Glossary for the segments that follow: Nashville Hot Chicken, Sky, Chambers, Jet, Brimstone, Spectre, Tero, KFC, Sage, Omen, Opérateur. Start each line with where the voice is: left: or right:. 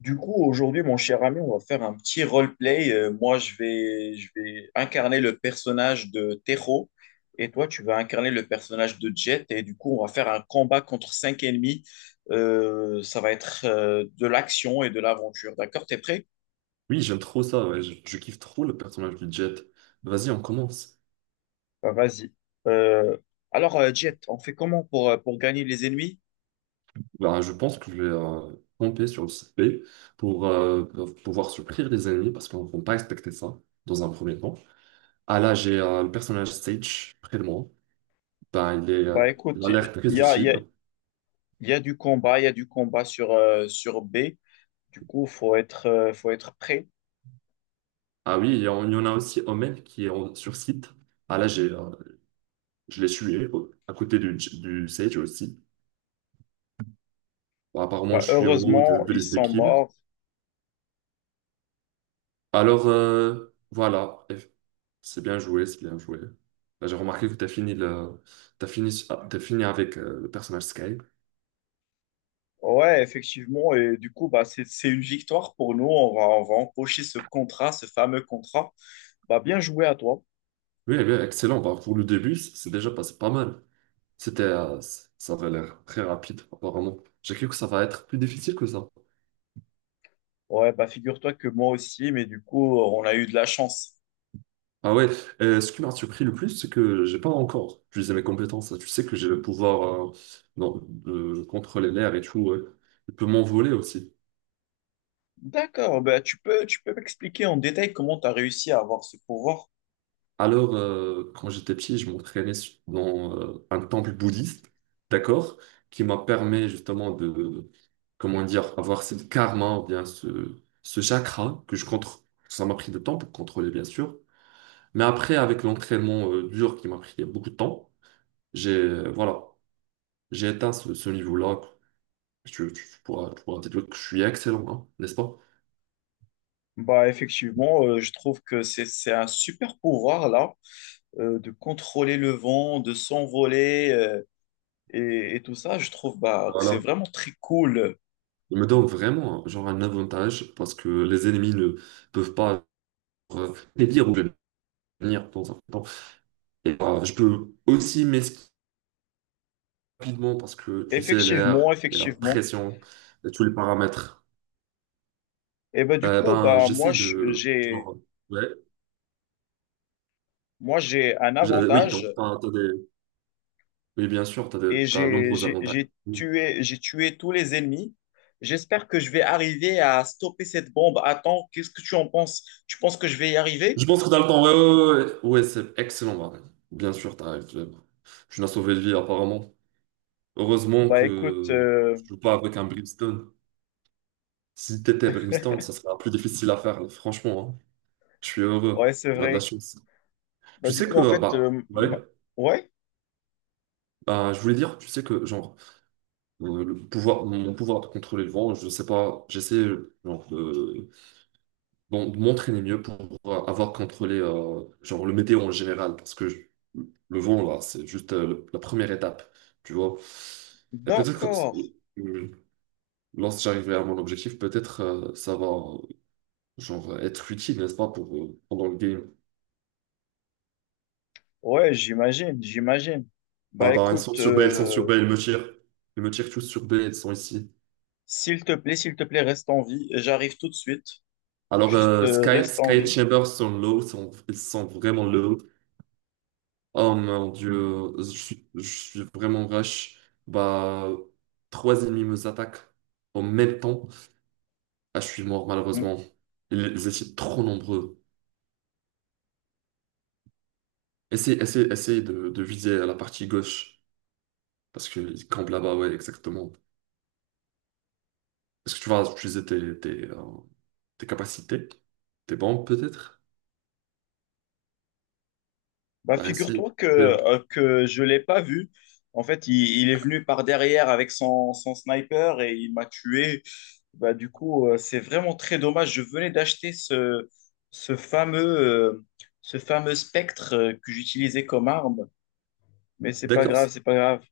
left: Du coup, aujourd'hui, mon cher ami, on va faire un petit roleplay. Moi, je vais incarner le personnage de Tero et toi, tu vas incarner le personnage de Jet. Et du coup, on va faire un combat contre cinq ennemis. Ça va être de l'action et de l'aventure. D'accord? T'es prêt?
right: Oui, j'aime trop ça, ouais. Je kiffe trop le personnage du Jet. Vas-y, on commence.
left: Bah, vas-y. Euh, Jet, on fait comment pour gagner les ennemis?
right: Bah, je pense que je vais camper sur le site B pour pouvoir surprendre les ennemis parce qu'on ne va pas expecter ça dans un premier temps. Ah là, j'ai le personnage Sage près de moi. Bah, il est
left: Bah
right: il
left: écoute,
right: a l'air très
left: y a, il y
right: utile.
left: a- il y a du combat, il y a du combat sur, sur B. Du coup, faut être prêt.
right: Ah oui, il y en a aussi Omen qui est sur site. Ah là, j'ai je l'ai tué à côté du Sage aussi. Bah, apparemment,
left: Bah,
right: je suis en haut de,
left: heureusement,
right: de
left: ils
right: liste des
left: sont
right: kills.
left: morts.
right: Alors, voilà. C'est bien joué, c'est bien joué. Là, j'ai remarqué que tu as fini t'as fini, t'as fini avec le personnage Sky.
left: Ouais, effectivement. Et du coup, bah, c'est une victoire pour nous. On va empocher ce contrat, ce fameux contrat. Bah, bien joué à toi.
right: Oui, oui, excellent. Bah, pour le début, c'est déjà passé pas mal. C'était, ça avait l'air très rapide, apparemment. J'ai cru que ça va être plus difficile que ça.
left: Ouais, bah, figure-toi que moi aussi, mais du coup, on a eu de la chance.
right: Ah ouais, ce qui m'a surpris le plus, c'est que j'ai pas encore utilisé mes compétences. Tu sais que j'ai le pouvoir non, de contrôler l'air et tout. Ouais. Je peux m'envoler aussi.
left: D'accord, bah, tu peux m'expliquer en détail comment tu as réussi à avoir ce pouvoir?
right: Alors, quand j'étais petit, je dans un temple bouddhiste, d'accord, qui m'a permis justement de, comment dire, avoir cette karma, ou bien ce chakra que je contrôle. Ça m'a pris du temps pour contrôler, bien sûr. Mais après, avec l'entraînement dur qui m'a pris beaucoup de temps, voilà, j'ai atteint ce niveau-là. Tu pourras dire que je suis excellent, hein, n'est-ce pas?
left: Bah, effectivement, je trouve que c'est un super pouvoir, là, de contrôler le vent, de s'envoler, et tout ça. Je trouve, bah, que c'est
right: Voilà.
left: vraiment très cool.
right: Il me donne vraiment, genre, un avantage parce que les ennemis ne peuvent pas. Les dire venir dans un temps. Et, je peux aussi m'esquiver rapidement parce que tu sais,
left: Effectivement,
right: l'air et la
left: effectivement.
right: pression et tous les paramètres.
left: Et ben du coup,
right: Ben,
left: bah moi
right: j'essaie
left: je-
right: de.
left: j'ai
right: Genre, ouais,
left: moi j'ai un
right: oui,
left: avantage
right: donc, oui, bien sûr,
left: et
right: t'as de
left: j'ai
right: nombreux
left: j'ai
right: avantages.
left: j'ai tué j'ai tué tous les ennemis. J'espère que je vais arriver à stopper cette bombe. Attends, qu'est-ce que tu en penses? Tu penses que je vais y arriver?
right: Je pense que t'as le temps. Ouais, ouais, ouais, ouais. Ouais, c'est excellent, Marie. Bien sûr, t'as raison. Tu n'as sauvé de vie, apparemment. Heureusement
left: Bah écoute,
right: que je joue pas avec un Brimstone. Si t'étais Brimstone, ça serait plus difficile à faire, là, franchement. Hein. Je suis
left: ouais,
right: heureux.
left: c'est
right: On a de la
left: vrai.
right: chance.
left: Bah
right: Tu
left: du
right: sais
left: coup, en
right: que,
left: fait,
right: bah, ouais,
left: ouais,
right: bah, je voulais dire, tu sais que, genre, le pouvoir, mon pouvoir de contrôler le vent, je sais pas, j'essaie, genre, de, bon, de m'entraîner mieux pour avoir contrôlé, genre, le météo en général, le vent, là, c'est juste la première étape, tu vois. Et peut-être que,
left: d'accord.
right: euh, lorsque j'arriverai à mon objectif, peut-être, ça va, genre, être utile, n'est-ce pas, pour, pendant le game.
left: Ouais, j'imagine, j'imagine.
right: Ah,
left: Bah
right: bah, ils sont
left: écoute,
right: sur B, ils sont sur B, ils me tirent. Ils me tirent tous sur B, ils sont ici.
left: s'il te plaît, reste en vie. J'arrive tout de suite.
right: Alors,
left: Juste euh,
right: Sky,
left: reste
right: Sky
left: en
right: et
left: vie.
right: Chambers sont sont, ils sont vraiment low. Oh mon Dieu, je suis vraiment rush. Bah, trois ennemis me attaquent en même temps. Ah, je suis mort
left: Bon.
right: malheureusement. Ils étaient trop nombreux. Essaye de viser à la partie gauche, parce qu'ils campent là-bas, ouais, exactement. Est-ce que tu vas utiliser tes tes capacités? Tes bombes peut-être?
left: Bah,
right: Bah, essaye.
left: figure-toi que je ne l'ai pas vu. En fait, il est venu par derrière avec son sniper et il m'a tué. Bah, du coup, c'est vraiment très dommage. Je venais d'acheter ce fameux, euh, ce fameux spectre que j'utilisais comme arme, mais c'est pas
right: D'accord.
left: grave, c'est pas grave.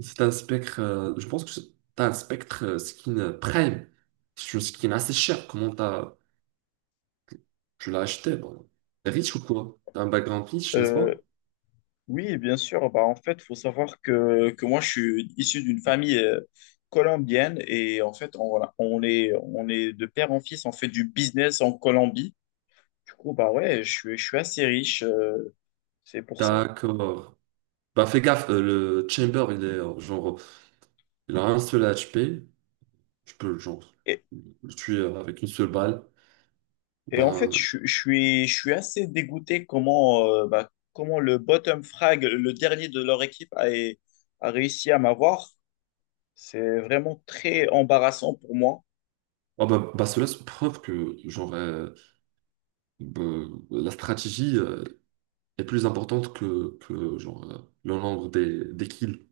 right: C'est un spectre, je pense que c'est t'as un spectre skin prime. C'est une skin assez chère. Comment t'as, tu l'as acheté? Bon. T'es riche ou quoi? T'as un background riche, n'est-ce
left: Euh,
right: pas?
left: oui, bien sûr. Bah, en fait, il faut savoir que moi, je suis issu d'une famille colombienne et en fait, on, voilà, on est de père en fils, on fait du business en Colombie. Du coup, bah ouais, je suis assez riche, c'est pour ça.
right: D'accord. Bah fais gaffe, le chamber, il est genre, il a un seul HP. Tu peux genre
left: Et,
right: le tuer avec une seule balle.
left: et en fait,
right: Bah,
left: je suis assez dégoûté comment, comment le bottom frag, le dernier de leur équipe, a réussi à m'avoir. C'est vraiment très embarrassant pour moi.
right: oh, bah, cela c'est preuve que genre bah, la stratégie est plus importante que genre le nombre des kills.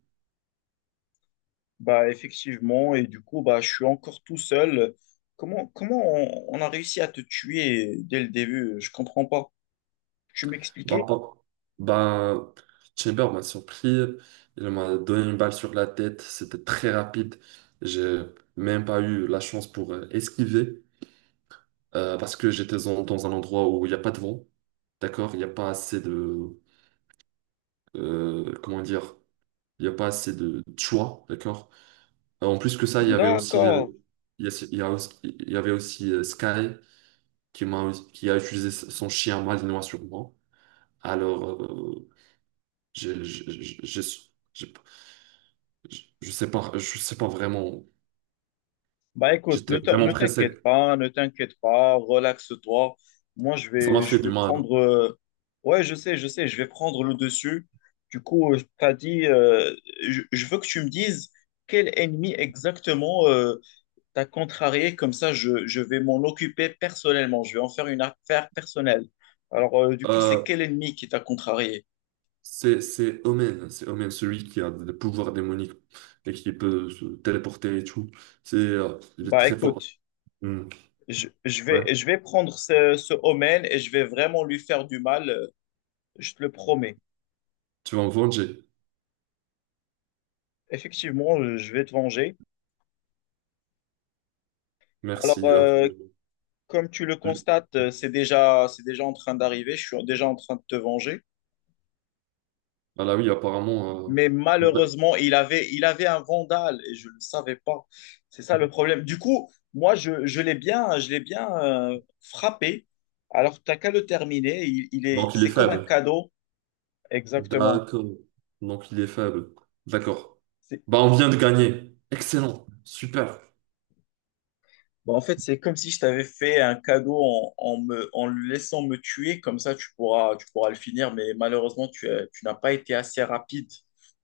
left: Bah, effectivement, et du coup, bah, je suis encore tout seul. Comment on a réussi à te tuer dès le début? Je comprends pas. Tu
right: Bah,
left: m'expliquais?
right: bah, bah, Chamber m'a surpris. Il m'a donné une balle sur la tête. C'était très rapide. J'ai même pas eu la chance pour esquiver parce que j'étais dans un endroit où il n'y a pas de vent. D'accord? Il n'y a pas assez de. Comment dire? Il n'y a pas assez de choix. D'accord? En plus que ça, il y avait aussi.
left: D'accord.
right: Il y avait aussi Sky qui qui a utilisé son chien malinois sur moi. Alors, j'ai j'ai- j'ai- j'ai- j'ai- je sais pas vraiment.
left: Bah écoute,
right: J'étais vraiment
left: ne t'inquiète
right: pressé.
left: pas, ne t'inquiète pas, relaxe-toi. Moi,
right: Ça m'a
left: je
right: fait du
left: vais
right: mal.
left: prendre. Ouais, je sais, je sais, je vais prendre le dessus. Du coup, tu as dit, je veux que tu me dises quel ennemi exactement t'as contrarié. Comme ça, je vais m'en occuper personnellement. Je vais en faire une affaire personnelle. Alors, du coup, c'est
right: Euh,
left: quel ennemi qui t'a contrarié?
right: c'est Omen, celui qui a des pouvoirs démoniques et qui peut se téléporter et tout. C'est il est
left: Bah
right: très fort.
left: écoute,
right: Hmm. Ouais,
left: je vais prendre ce Omen et je vais vraiment lui faire du mal. Je te le promets.
right: tu vas me venger.
left: Effectivement, je vais te venger. Alors,
right: Merci.
left: comme tu le constates, c'est déjà en train d'arriver. Je suis déjà en train de te venger.
right: Ah là oui, apparemment.
left: Mais
right: euh,
left: malheureusement, il avait un vandale et je ne le savais pas. C'est ça le problème. Du coup, moi, je l'ai bien frappé. Alors, t'as qu'à le terminer.
right: Donc il est
left: C'est comme un
right: faible.
left: cadeau. Exactement.
right: D'accord. Donc il est faible. D'accord. Bah on vient de gagner. Excellent. Super.
left: Bah, en fait, c'est comme si je t'avais fait un cadeau en, en le laissant me tuer, comme ça tu pourras le finir, mais malheureusement, tu n'as pas été assez rapide.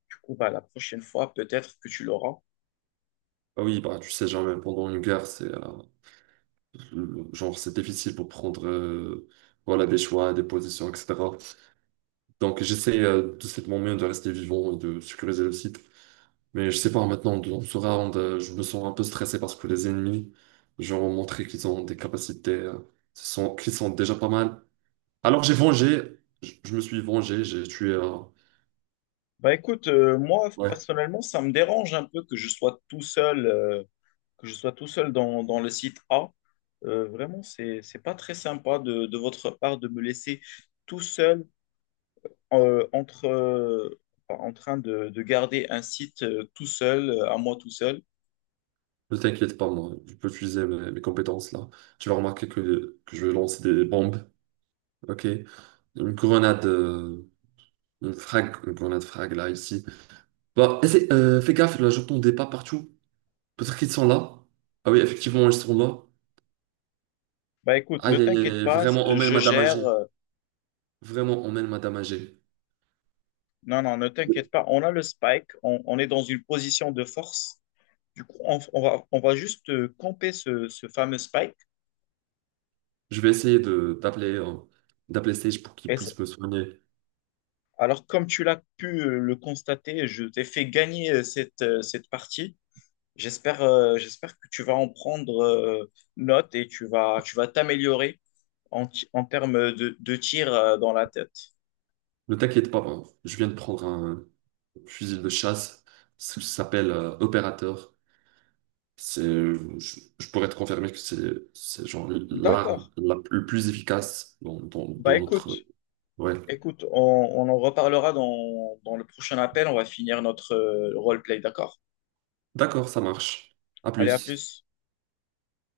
left: Du coup, bah, la prochaine fois, peut-être que tu l'auras.
right: Ah oui, bah tu sais jamais, pendant une guerre, c'est genre, c'est difficile pour prendre voilà, des choix, des positions, etc. Donc, j'essaie de cette manière de rester vivant et de sécuriser le site. Mais je sais pas, maintenant, dans ce round, je me sens un peu stressé parce que les ennemis, genre, ont montré qu'ils ont des capacités ce sont, qui sont déjà pas mal. Alors, j'ai vengé, je me suis vengé, j'ai tué un.
left: Bah écoute, moi,
right: Ouais,
left: personnellement, ça me dérange un peu que je sois tout seul, que je sois tout seul dans, dans le site A. Vraiment, c'est pas très sympa de votre part de me laisser tout seul euh, entre, euh, enfin, en train de garder un site tout seul, à moi tout seul.
right: ne t'inquiète pas, moi, je peux utiliser mes compétences là. Tu vas remarquer que je vais lancer des bombes, ok? Une grenade. Une frag, une grenade frag là, ici. Bah, fais gaffe, là, j'entends des pas partout. Peut-être qu'ils sont là. Ah oui, effectivement, ils sont là.
left: Bah écoute, ne
right: Aïe, aïe,
left: t'inquiète
right: aïe,
left: pas,
right: vraiment, emmène
left: je
right: Madame
left: gère.
right: Agé. Vraiment, emmène Madame Agé.
left: Non, non, ne t'inquiète pas. On a le spike, on est dans une position de force. Du coup, on va juste camper ce fameux spike.
right: Je vais essayer de d'appeler d'appeler Sage pour qu'il
left: Et ça-
right: puisse me soigner.
left: comme tu l'as pu le constater, je t'ai fait gagner cette partie. J'espère que tu vas en prendre note et tu vas t'améliorer en termes de tir dans la tête.
right: Ne t'inquiète pas, hein. Je viens de prendre un fusil de chasse. Ça s'appelle Opérateur. C'est, je pourrais te confirmer que c'est genre
left: D'accord.
right: l'arme le plus efficace
left: Bah
right: dans
left: écoute.
right: notre. Ouais.
left: Écoute, on en reparlera dans le prochain appel. On va finir notre roleplay, d'accord?
right: D'accord, ça marche. À
left: Allez, à
right: plus.
left: plus.